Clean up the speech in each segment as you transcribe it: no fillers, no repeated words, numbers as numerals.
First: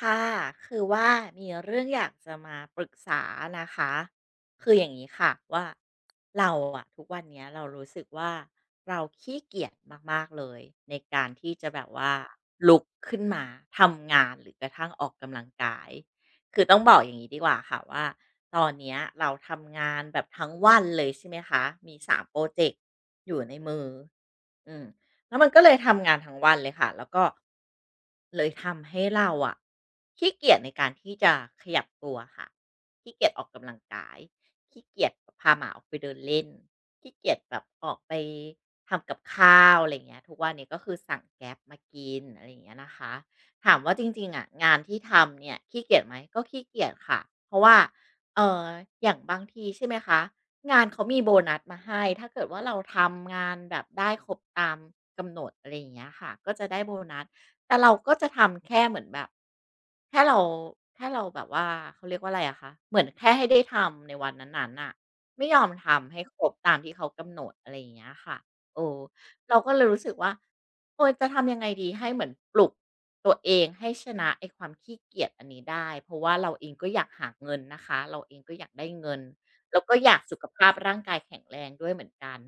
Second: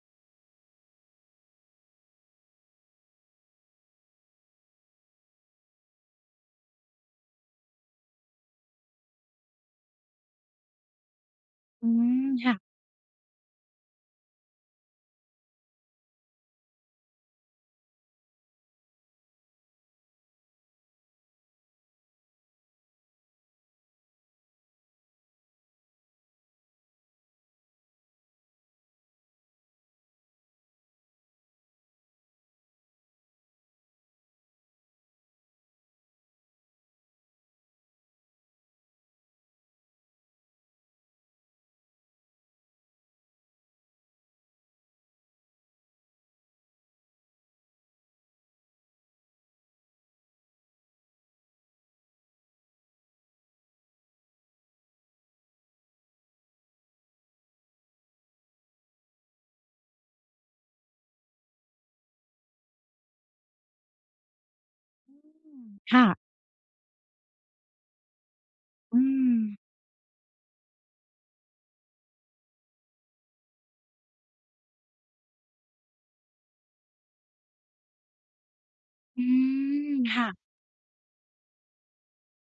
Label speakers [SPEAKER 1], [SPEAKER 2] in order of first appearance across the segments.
[SPEAKER 1] ค่ะคือว่ามีเรื่องอยากจะมาปรึกษานะคะคืออย่างนี้ค่ะว่าเราอะทุกวันเนี้ยเรารู้สึกว่าเราขี้เกียจมากๆเลยในการที่จะแบ
[SPEAKER 2] อื
[SPEAKER 1] บว่า
[SPEAKER 2] มค่ะ
[SPEAKER 1] ลุกขึ้นมาทำงานหรือกระทั่งออกกำลังกายคือต้องบอกอย่างนี้ดีกว่าค่ะว่าตอนเนี้ยเราทำงานแบบทั้งวันเลยใช่ไหมคะมีสามโปรเจกต์อยู่ในมืออืม แล้วมันก็เลยทำงานทั้งวันเลยค่ะ แล้วก็เลยทำให้เราอะขี้เกียจในการที่จะขยับตัวค่ะขี้เกียจออกกำลังกายขี้เกียจพาหมาออกไปเดินเล่นขี้เกียจแบบออกไปทำกับข้าวอะไรอเงี้ยทุกวันนี้ก็คือสั่งแก๊ปมากินอะไรอย่างเงี้ยนะคะ ถามว่าจริงๆอะงานที่ทำเนี่ยขี้เกียจไหมก็ขี้เกียจค่ะเพราะว่าเอออย่างบางทีใช่ไหมคะ งานเขามีโบนัสมาให้ถ้าเกิดว่าเราทำงานแบบได้ครบตามกำหนดอะไรอย่างเงี้ยค่ะก็จะได้โบนัสแต่เราก็จะทำแค่เหมือนแบบแค่เราแค่เราแบบว่าเขาเรียกว่าอะไรอะคะเหมือนแค่ให้ได้ทำในวันนั้นๆน่ะ
[SPEAKER 2] อ
[SPEAKER 1] ไม่
[SPEAKER 2] ื
[SPEAKER 1] ยอ
[SPEAKER 2] ม
[SPEAKER 1] ม
[SPEAKER 2] ค่ะ
[SPEAKER 1] ทำให้ครบตามที่เขากำหนดอะไรอย่างเงี้ยค่ะเออ
[SPEAKER 2] อืม
[SPEAKER 1] เราก็เลยรู้สึกว่าเออจะทำยังไงดีให้เหมือนปลุกตัวเองให้ชนะไอ้ความขี้เกียจอันนี้ได้เพราะว่าเราเองก็อยากหาเงินนะคะเราเองก็อยากได้เงิน
[SPEAKER 2] อื
[SPEAKER 1] แล้ว
[SPEAKER 2] ม
[SPEAKER 1] ก็อยาก
[SPEAKER 2] ค่ะ
[SPEAKER 1] สุขภาพร่างกายแข็งแรงด้วยเหมือนกัน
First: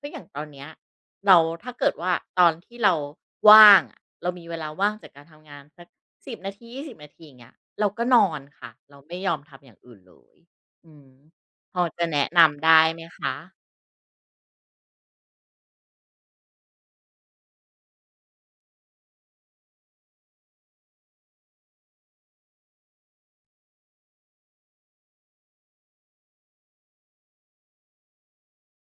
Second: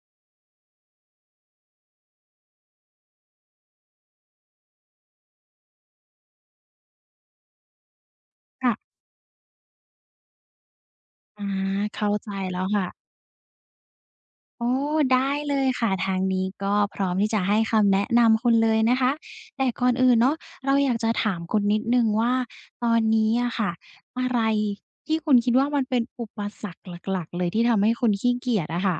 [SPEAKER 1] ก็อย่างตอนเนี้ยเราถ้าเกิดว่าตอนที่เราว่างอะเรามีเวลาว่างจากการทำงานสัก10นาที20นาทีอย่างเงี้ยเราก็นอนค่ะ
[SPEAKER 2] ค่ะ
[SPEAKER 1] เราไม่ยอมทำอย่างอื่นเลยอืม
[SPEAKER 2] อา
[SPEAKER 1] พอจะ
[SPEAKER 2] เข้า
[SPEAKER 1] แนะ
[SPEAKER 2] ใจแล้ว
[SPEAKER 1] นำได้
[SPEAKER 2] ค่ะ
[SPEAKER 1] ไหมคะ
[SPEAKER 2] โอ้ได้เลยค่ะทางนี้ก็พร้อมที่จะให้คำแนะนำคุณเลยนะคะแต่ก่อนอื่นเนาะเราอยากจะถามคุณนิดหนึ่งว่าตอนนี้อะค่ะอะไรที่คุณคิดว่ามันเป็นอุปสรรคหลักๆเลยที่ทำให้คุณขี้เกียจอะค่ะ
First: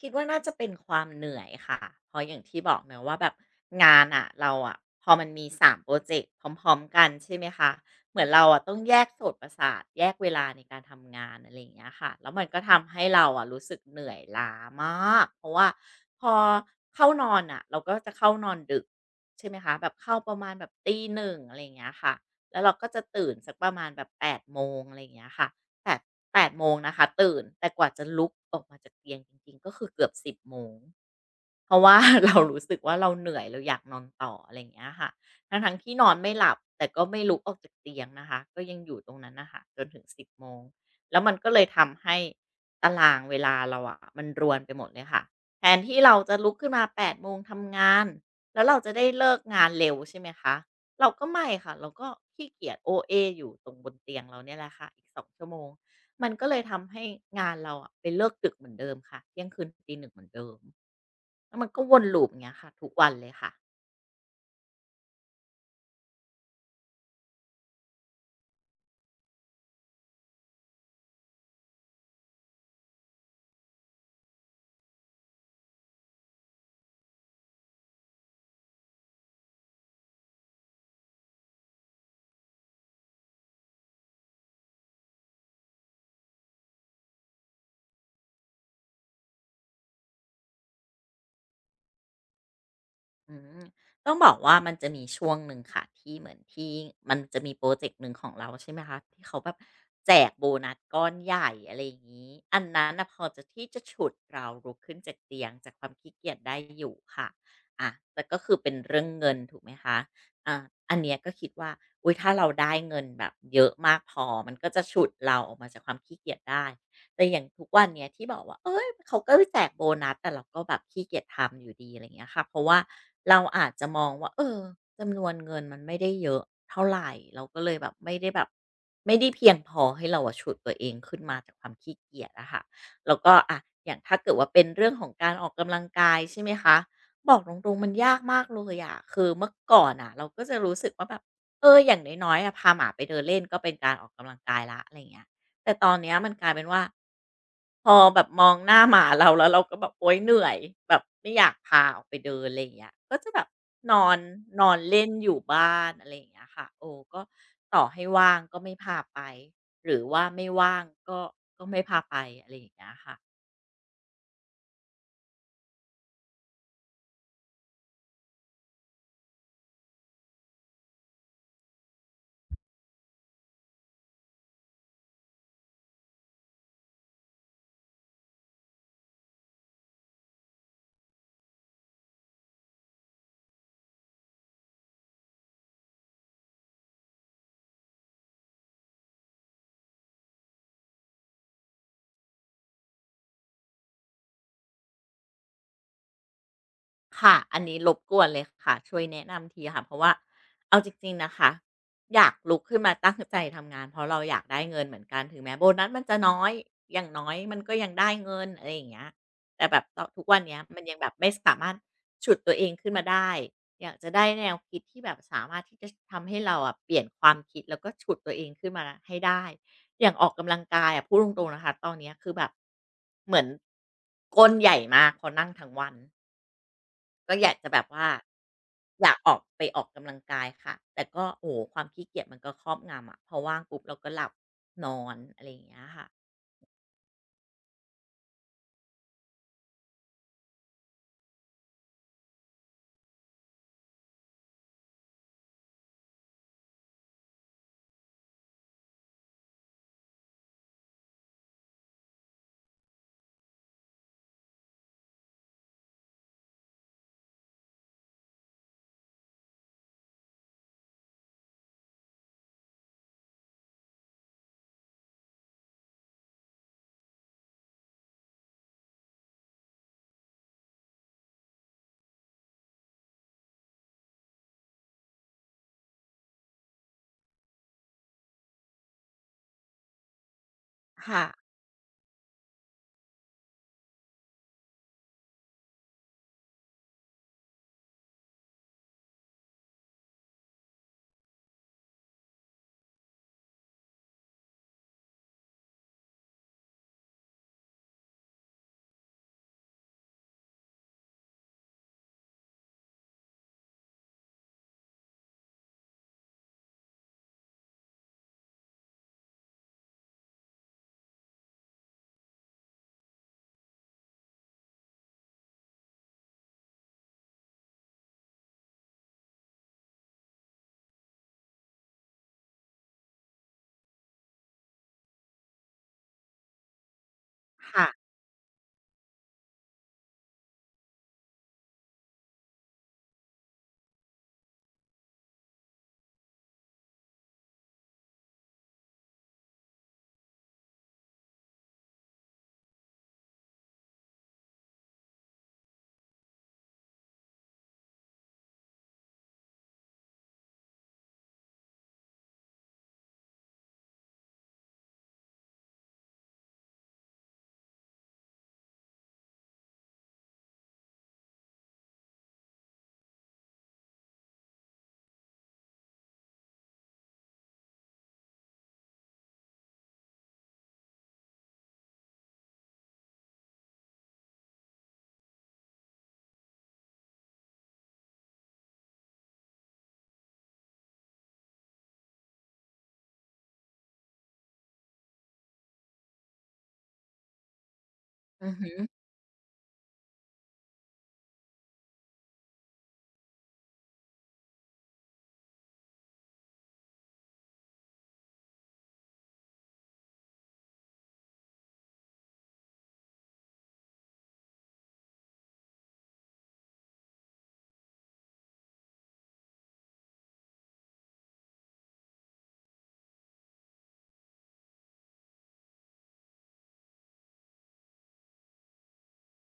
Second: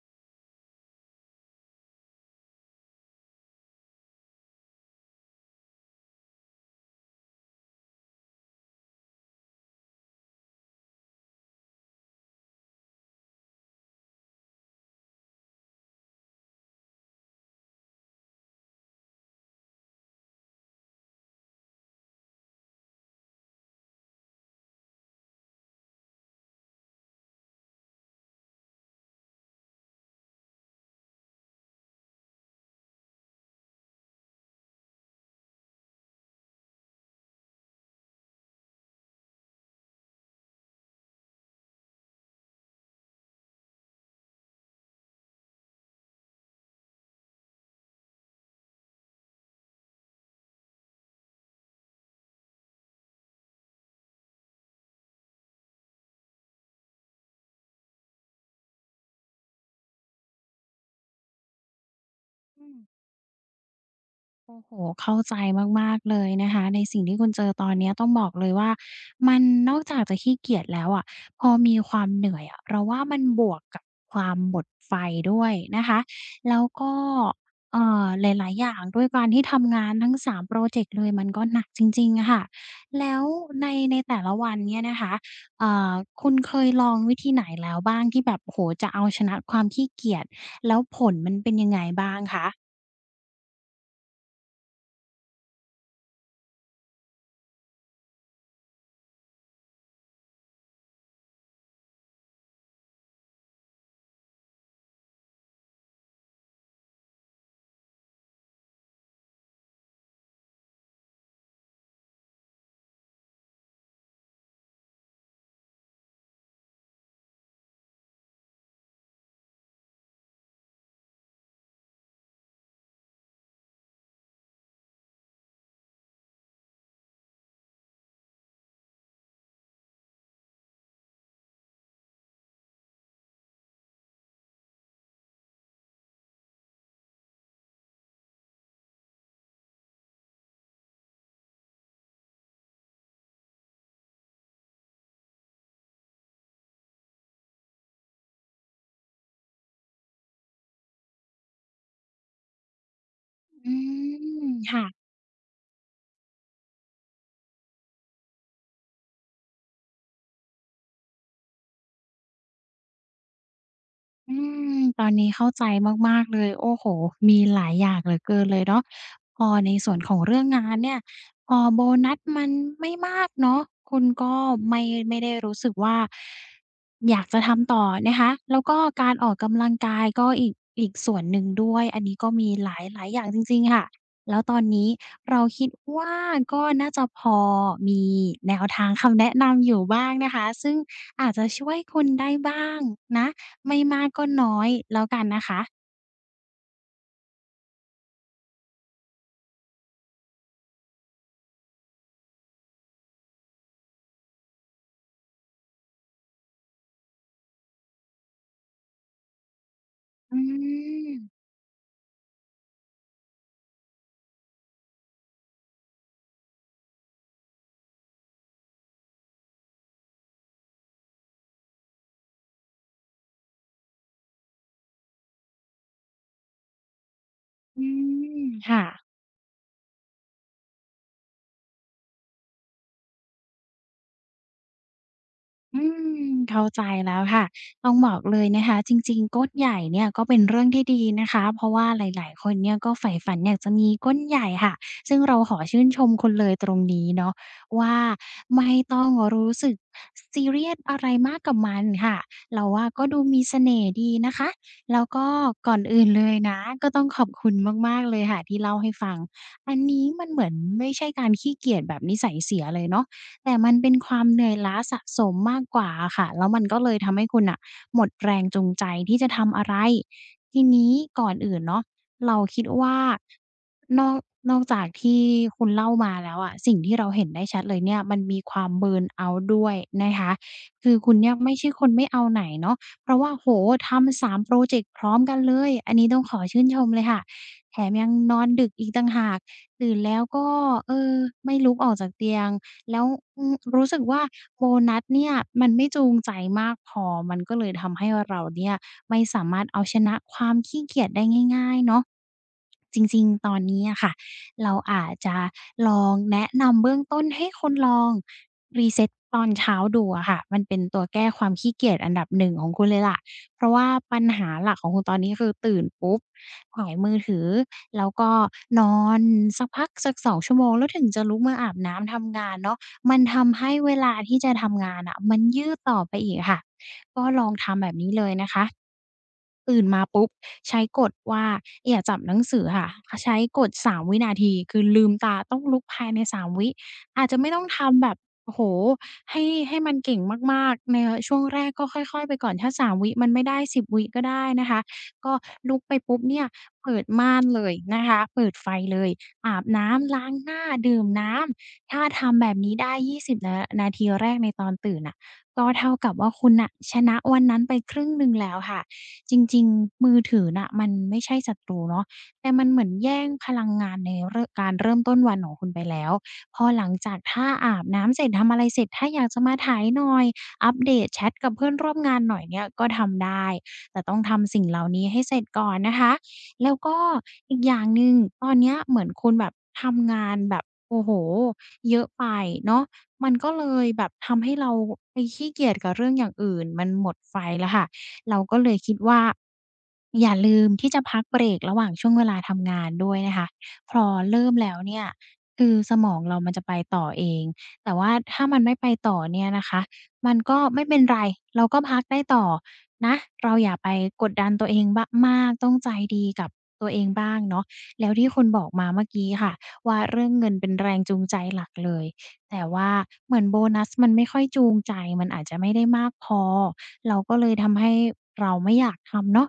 [SPEAKER 1] คิดว่าน่าจะเป็นความเหนื่อยค่ะ เพราะอย่างที่บอกเนอะว่าแบบงานอะเราอะพอมันมีสามโปรเจกต์พร้อมๆกันใช่ไหมคะเหมือนเราอะต้องแยกโสตประสาทแยกเวลาในการทำงานอะไรอย่างเงี้ยค่ะแล้วมันก็ทำให้เราอะรู้สึกเหนื่อยล้ามากเพราะว่าพอเข้านอนอะเราก็จะเข้านอนดึกใช่ไหมคะแบบเข้าประมาณแบบตีหนึ่งอะไรอย่างเงี้ยค่ะแล้วเราก็จะตื่นสักประมาณแบบแปดโมงอะไรอย่างเงี้ยค่ะ แปดแปดโมงนะคะตื่นแต่กว่าจะลุกออกมาจากเตียงจริงๆก็คือเกือบ10โมงเพราะว่า เรารู้สึกว่าเราเหนื่อยเราอยากนอนต่ออะไรอย่างเงี้ยค่ะทั้งๆที่นอนไม่หลับแต่ก็ไม่ลุกออกจากเตียงนะคะก็ยังอยู่ตรงนั้นนะคะจนถึง10โมงแล้วมันก็เลยทำให้ตารางเวลาเราอะมันรวนไปหมดเลยค่ะแทนที่เราจะลุกขึ้นมา8โมงทำงานแล้วเราจะได้เลิกงานเร็วใช่ไหมคะ เราก็ไม่ค่ะเราก็ขี้เกียจโอเออยู่ตรงบนเตียงเราเนี่ยแหละค่ะอีก2ชั่วโมงมันก็เลยทำให้งานเราอะไปเลิกดึกเหมือนเดิมค่ะเที่ยงคืนตีหนึ่งเหมือนเดิมแล้วมันก็วนลูปอย่างเงี้ย
[SPEAKER 2] อื
[SPEAKER 1] ค่ะ
[SPEAKER 2] ม
[SPEAKER 1] ทุกวันเลยค่ะ
[SPEAKER 2] โอ้โห เข้าใจมากๆเลยนะคะในสิ่งที่คุณเจอตอนเนี้ยต้องบอกเลยว่ามันนอกจากจะขี้เกียจแล้วอะพอมีความเหนื่อยอะเราว่ามันบวกกับความหมดไฟด้วยนะคะแล้วก็หลายๆอย่างด้วยการที่ทำงานทั้ง3พรอเจกต์เลยมันก็หนักจริงๆอะค่ะแล้วในในแต่ละวันเนี่ยนะคะเอ่อคุณเคยลองวิธีไหนแล้วบ้างที่แบบโอ้โฮจะเอาชนะความขี้เกียจแล้วผลมันเป็นยังไงบ้างคะ
[SPEAKER 1] อืมต้องบอกว่ามันจะมีช่วงหนึ่งค่ะที่เหมือนที่มันจะมีโปรเจกต์หนึ่งของเราใช่ไหมคะที่เขาแบบแจกโบนัสก้อนใหญ่อะไรอย่างนี้อันนั้นนะพอจะที่จะฉุดเราลุกขึ้นจากเตียงจากความขี้เกียจได้อยู่ค่ะอะแต่ก็คือเป็นเรื่องเงินถูกไหมคะอ่าอันเนี้ยก็คิดว่าอุ้ยถ้าเราได้เงินแบบเยอะมากพอมันก็จะฉุดเราออกมาจากความขี้เกียจได้ แต่อย่างทุกวันเนี้ยที่บอกว่าเอ้ยเขาก็แจกโบนัสแต่เราก็แบบขี้เกียจทำอยู่ดีอะไรเงี้ยค่ะเพราะว่าเราอาจจะมองว่าเออจำนวนเงินมันไม่ได้เยอะเท่าไหรเราก็เลยแบบไม่ได้เพียงพอให้เราอะฉุดตัวเองขึ้นมาจากความขี้เกียจอะค่ะแล้วก็อะอย่างถ้าเกิดว่าเป็นเรื่องของการออกกำลังกายใช่ไหมคะบอกตรงๆมันยากมากเลยอะคือเมื่อก่อนน่ะเราก็จะรู้สึกว่าแบบเอออย่างน้อยๆอะพาหมาไปเดินเล่นก็เป็นการออกกำลังกายละอะไรเงี้ย แต่ตอนเนี้ยมันกลายเป็นว่าพอแบบมองหน้าหมาเราแล้วเราก็แบบโอ๊ยเหนื่อยแบบไม่อยากพาออกไปเดินอะไรอย่างเงี้ยก็จะแบบ
[SPEAKER 2] อื
[SPEAKER 1] นอน
[SPEAKER 2] ม
[SPEAKER 1] นอน
[SPEAKER 2] ค่ะ
[SPEAKER 1] เล่นอยู่บ้านอะไรอย่างเงี้ยค่ะโอ้ก็ต่อให้ว่างก็ไม่พาไปหรือว่าไม่ว่างก็ก็ไม่พาไปอะไรอย่างเงี้ยค่ะ
[SPEAKER 2] อืมตอนนี้เข้าใจมากๆเลยโอ้โฮมีหลายอย่างเหลือเกินเลยเนาะพอในส่วนของเรื่องงานเนี่ยพอโบนัสมันไม่มากเนาะคุณก็ไม่ไม่ได้รู้สึกว่าอยากจะทำต่อนะคะแล้วก็การออกกำลังกายก็อีกส่วนหนึ่งด้วยอันนี้ก็มีหลายหลายอย่างจริงๆค่ะแล้วตอนนี้เราคิดว่าก็น่าจะพอมีแนวทางคำแนะนำอยู่บ้างนะคะซึ่งอาจจะช่วยคุณได้บ้างนะ ไม่มากก็น้อยแล้วกันนะคะ
[SPEAKER 1] ค่ะ อันนี้รบกวนเลยค่ะ ช่วยแนะนำทีค่ะ เพราะว่าเอาจริงๆนะคะอยากลุกขึ้นมาตั้งใจทำงานเพราะเราอยากได้เงินเหมือนกันถึงแม้โบนัสมันจะน้อยอย่างน้อยมันก็ยังได้เงินอะไรอย่างเงี้ยแต่แบบตอทุก
[SPEAKER 2] อื
[SPEAKER 1] วันเนี้ยมันยังแบบ
[SPEAKER 2] ม
[SPEAKER 1] ไม่สามารถฉุดตัวเองขึ้นมาได้อยากจะได้แนวคิดที่แบบสามารถที่จะทำให้เราอะเปลี่ยนความคิดแล้วก็ฉุดตัวเองขึ้นมาให้ได้อย่างออกกำลังกายอะพูดตรงๆนะคะตอนเนี้ยคือแบบเหมือนก้นใหญ่มากเพราะนั่งทั้งวัน ก็อยากจะแบ
[SPEAKER 2] อื
[SPEAKER 1] บว่า
[SPEAKER 2] ม ค่ะ
[SPEAKER 1] อยากออกไปออกกำลังกายค่ะแต่ก็โอ้โฮความขี้เกียจมันก็ครอบงำอะพอว่างปุ๊บเราก็หลับนอนอะไรอย่างเงี้
[SPEAKER 2] อื
[SPEAKER 1] ยค่ะ
[SPEAKER 2] มเข้าใจแล้วค่ะต้องบอกเลยนะคะจริงๆก้นใหญ่เนี่ยก็เป็นเรื่องที่ดีนะคะเพราะว่าหลายๆคนเนี่ยก็ใฝ่ฝันอยากจะมีก้นใหญ่ค่ะซึ่งเราขอชื่นชมคุณเลยตรงนี้เนาะว่าไม่ต้องรู้สึกซีเรียสอะไรมากกับมันค่ะเราว่าก็ดูมีเสน่ห์ดีนะคะแล้วก็ก่อนอื่นเลยนะก็ต้องขอบคุณมากๆเลยค่ะที่เล่าให้ฟังอันนี้มันเหมือนไม่ใช่การขี้เกียจแบบนิสัยเสียเลยเนาะ แต่มันเป็นความเหนื่อยล้าสะสมมากกว่าอะค่ะแล้วมันก็เลยทำให้คุณน่ะหมดแรงจูงใจที่จะทำอะไรทีนี้ก่อนอื่นเนาะเราคิดว่านอกจากที่คุณเล่ามาแล้วอะสิ่งที่เราเห็นได้ชัดเลยเนี่ยมันมีความเบิร์นเอาต์ด้วยนะคะคือคุณ
[SPEAKER 1] ค่ะ
[SPEAKER 2] เนี่ยไม่ใช่คนไม่เอาไหนเนาะเพราะว่าโอ้โฮทำ3พรอเจกต์พร้อมกันเลยอันนี้ต้องขอชื่นชมเลยค่ะแถมยังนอนดึกอีกต่างหากตื่นแล้วก็เออไม่ลุกออกจากเตียง แล้วอืมรู้สึกว่าโบนัสเนี่ยมันไม่จูงใจมากพอมันก็เลยทำให้เราเนี่ยไม่สามารถเอาชนะความขี้เกียจได้ง่ายๆเนาะจริงๆตอนนี้อะค่ะเราอาจจะลองแนะนำเบื้องต้นให้คุณลอง reset ตอนเช้าดูอะค่ะมันเป็นตัวแก้ความขี้เกียจอันดับหนึ่งของคุณเลยล่ะเพราะว่าปัญหาหลักของคุณตอนนี้คือตื่นปุ๊บ ถ่ายมือถือแล้วก็นอนสักพักสัก2ชั่วโมงแล้วถึงจะลุกมาอาบน้ำทำงานเนาะมันทำให้เวลาที่จะทำงานอะมันยืดต่อไปอีกค่ะก็ลองทำ
[SPEAKER 1] ค่ะ
[SPEAKER 2] แบบนี้เลยนะคะ ตื่นมาปุ๊บใช้กฎว่าอย่าจับหนังสือค่ะใช้กฎ3 วินาทีคือลืมตาต้องลุกภายในสามวิอาจจะไม่ต้องทำแบบโอ้โฮให้ให้มันเก่งมากๆในช่วงแรกก็ค่อยๆไปก่อนถ้าสามวิมันไม่ได้10 วิก็ได้นะคะก็ลุกไปปุ๊บเนี่ยเปิดม่านเลยนะคะเปิดไฟเลยอาบน้ำล้างหน้าดื่มน้ำถ้าทำแบบนี้ได้20นานาทีแรกในตอนตื่นน่ะก็เท่ากับว่าคุณน่ะชนะวันนั้นไปครึ่งหนึ่งแล้วค่ะ จริงๆมือถือน่ะมันไม่ใช่ศัตรูเนาะแต่มันเหมือนแย่งพลังงานในเริ่มการเริ่มต้นวันของคุณไปแล้วพอหลังจากถ้าอาบน้ำเสร็จทำอะไรเสร็จถ้าอยากจะมาไถหน่อยอัปเดตแชตกับเพื่อนร่วมงานหน่อยเนี่ยก็ทำได้แต่ต้องทำสิ่งเหล่านี้ให้เสร็จก่อนนะคะแล้วก็อีกอย่างหนึ่งตอนเนี้ยเหมือนคุณแบบทำงานแบบโอ้โฮเยอะไปเนาะมันก็เลยแบบทำให้เราไปขี้เกียจกับเรื่องอย่างอื่นมันหมดไฟแล้วค่ะ เรา
[SPEAKER 1] อือ
[SPEAKER 2] ก็เล
[SPEAKER 1] ฮึ
[SPEAKER 2] ยคิดว่าอย่าลืมที่จะพักเบรกระหว่างช่วงเวลาทำงานด้วยนะคะพอเริ่มแล้วเนี่ยคือสมองเรามันจะไปต่อเองแต่ว่าถ้ามันไม่ไปต่อเนี่ยนะคะมันก็ไม่เป็นไรเราก็พักได้ต่อนะเราอย่าไปกดดันตัวเองบะมากต้องใจดีกับตัวเองบ้างเนาะแล้วที่คุณบอกมาเมื่อกี้ค่ะว่าเรื่องเงินเป็นแรงจูงใจหลักเลยแต่ว่าเหมือนโบนัสมันไม่ค่อยจูงใจมันอาจจะไม่ได้มากพอ เราก็เลยทำให้เราไม่อยากทำเนาะ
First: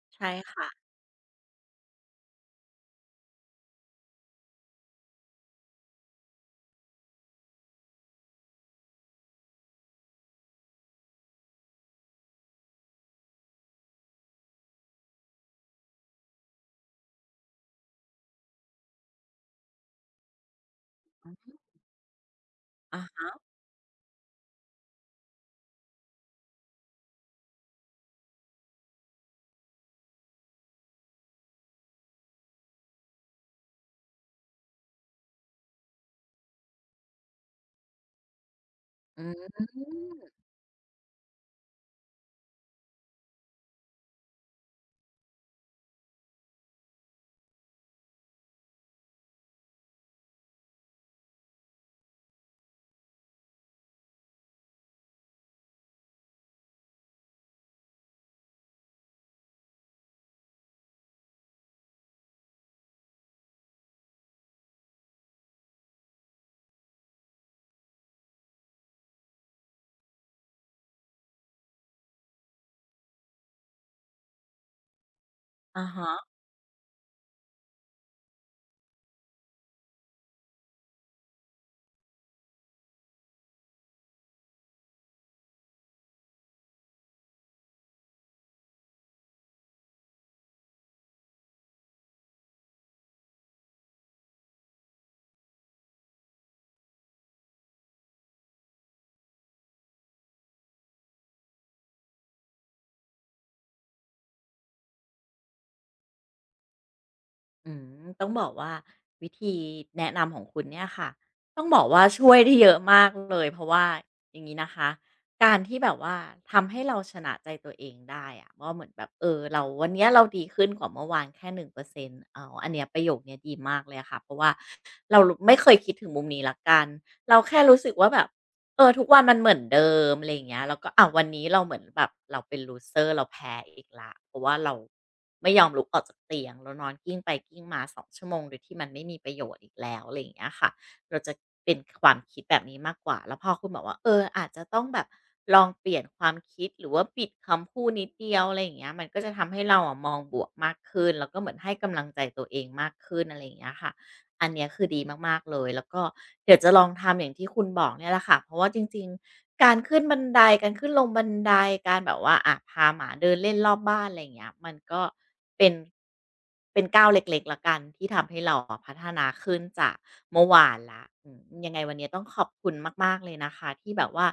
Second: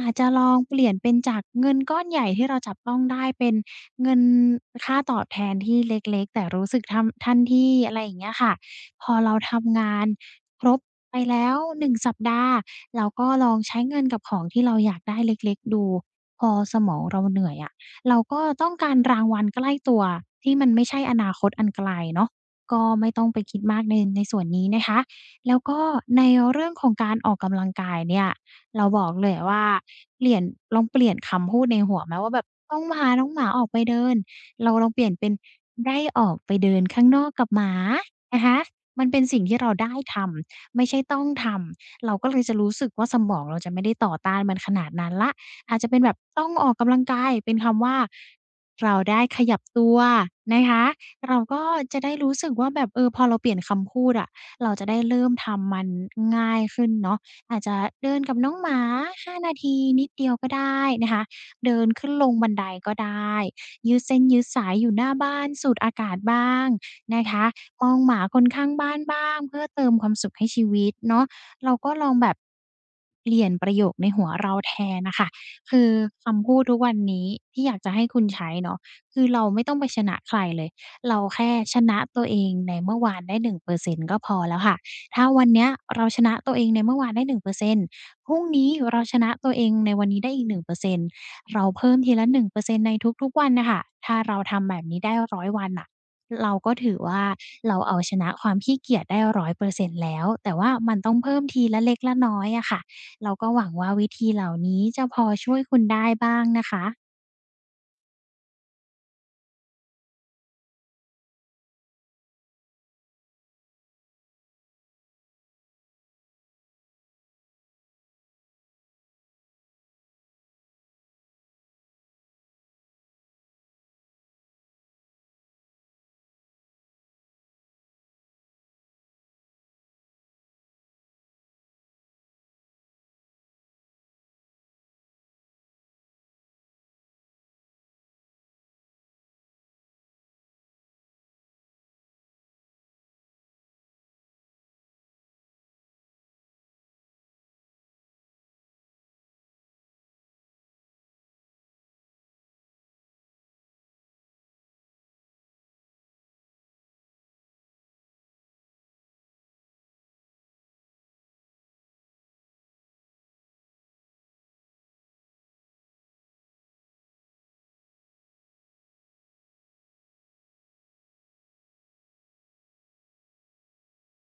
[SPEAKER 2] อาจจะ
[SPEAKER 1] ใช่
[SPEAKER 2] ลอง
[SPEAKER 1] ค่ะ
[SPEAKER 2] เปลี่ยนเป็นจากเงินก้อนใหญ่ที่เราจับต้องได้เป็นเงินค่าตอบแทนที่เล็กๆแต่รู้สึกทำทันทีอะไรอย่างเงี้ยค่ะพอเราทำงานครบไปแล้ว1 สัปดาห์เราก็ลองใช้เงินกับของที่เราอยากได้เล็กๆดูพอสมองเราเหนื่อยอะเราก็ต้องการรางวัลใกล้ตัวที่มันไม่ใช่อนาคต
[SPEAKER 1] อือ
[SPEAKER 2] อันไกลเนาะก็
[SPEAKER 1] อะ
[SPEAKER 2] ไม่ต้องไป
[SPEAKER 1] ฮะ
[SPEAKER 2] คิดมากในส่วนนี้นะคะ แล้วก็ในเรื่องของการออกกำลังกายเนี่ยเราบอกเลยว่าเปลี่ยนลองเปลี่ยนคำพูดในหัวไหมว่าแบบต้องพาน้องหมาออกไปเดินเราลองเปลี่ยนเป็นได้ออกไปเดินข้างนอกกับหมานะคะมันเป็
[SPEAKER 1] อื
[SPEAKER 2] นสิ่งที่
[SPEAKER 1] ม
[SPEAKER 2] เราได้ทำไม่ใช่ต้องทำเราก็เลยจะรู้สึกว่าสมองเราจะไม่ได้ต่อต้านมันขนาดนั้นแล้วอาจจะเป็นแบบต้องออกกำลังกายเป็นคำว่าเราได้ขยับตัวนะคะเราก็จะได้รู้สึกว่าแบบเออพอเราเปลี่ยนคำพูดอะ เราจะได้เริ่มทำมันง่ายขึ้นเนาะอาจจะเดินกับน้องหมา 5 นาทีนิดเดียวก็ได้นะคะเดินขึ้นลงบันไดก็ได้ยืดเส้นยืดสายอยู่หน้าบ้านสูดอากาศบ้างนะคะมองหมาคนข้างบ้านบ้างเพื่อเติมความสุขให้ชีวิตเนาะเราก็ลองแบบเปลี่ยนประโยคในหัวเราแทนน่ะค่ะคื
[SPEAKER 1] อะ
[SPEAKER 2] อ
[SPEAKER 1] ฮะ
[SPEAKER 2] คำพูดทุกวันนี้ที่อยากจะให้คุณใช้เนาะคือเราไม่ต้องไปชนะใครเลย เราแค่ชนะตัวเองในเมื่อวานได้1%ก็พอแล้วค่ะถ้าวันเนี้ยเราชนะตัวเองในเมื่อวานได้1%พรุ่งนี้เราชนะตัวเองในวันนี้ได้อีก1%เปอรเซ็นต์เราเพิ่มทีละ1%ในทุกๆวันน่ะค่ะถ้าเราทำแบบนี้ได้100 วันน่ะเราก็ถือว่าเราเอาชนะความขี้เกียจได้100%แล้วแต่ว่ามันต้องเพิ่มทีละเล็กละน้อยอะค่ะเราก็หวังว่าวิธีเหล่านี้จะพอช่วยคุณได้บ้างนะคะ
[SPEAKER 1] อืมต้องบอกว่าวิธีแนะนำของคุณเนี่ยค่ะต้องบอกว่าช่วยได้เยอะมากเลยเพราะว่าอย่างนี้นะคะการที่แบบว่าทำให้เราชนะใจตัวเองได้อะว่าเหมือนแบบเออเราวันเนี้ยเราดีขึ้นกว่าเมื่อวานแค่หนึ่งเปอ้าวอันเนี้ยประโยคเนี้ยดีมากเลยอะค่ะเพราะว่าเราไม่เคยคิดถึงมุมนี้ละกันเราแค่รู้สึกว่าแบบ เออทุกวันมันเหมือนเดิมอะไรอย่างเงี้ยแล้วก็อ้าววันนี้เราเหมือนแบบเราเป็น loser เราแพ้อีกแล้วเพราะว่าเราไม่ยอมลุกออกจากเตียงเรานอนกลิ้งไปกลิ้งมา2ชั่วโมงโดยที่มันไม่มีประโยชน์อีกแล้วอะไรอย่างเงี้ยค่ะเราจะเป็นความคิดแบบนี้มากกว่าแล้วพอคุณบอกว่าเอออาจจะต้องแบบลองเปลี่ยนความคิดหรือว่าบิดคำพูดนิดเดียวอะไรอย่างเงี้ยมันก็จะทำให้เราอะมองบวกมากขึ้นแล้วก็เหมือนให้กำลังใจตัวเองมากขึ้นอะไรอย่างเงี้ยค่ะ อันเนี้ยคือดีมากๆเลยแล้วก็เดี๋ยวจะลองทำอย่างที่คุณบอกเนี่ยแหละค่ะเพราะว่าจริงๆการขึ้นบันไดการขึ้นลงบันไดการแบบว่าอะพาหมาเดินเล่นรอบบ้านอะไรอย่างเงี้ยมันก็เป็นเป็นก้าวเล็กๆแล้วกันที่ทำให้เราอะพัฒนาขึ้นจากเมื่อวานละอืมยังไงวันนี้ต้องขอบคุณมากๆเลยนะคะที่แบบว่า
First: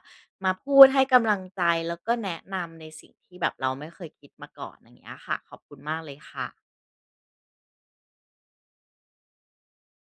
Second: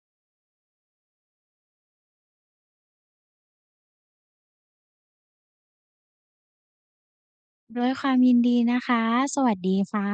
[SPEAKER 1] มาพูดให้กำลังใจแล้วก็แนะนำในสิ่งที่แบบเราไม่เคยคิดมาก่อนอย่างเงี้ยค่ะขอบคุณมากเลยค่ะ
[SPEAKER 2] ด้วยความยินดีนะคะสวัสดีค่ะ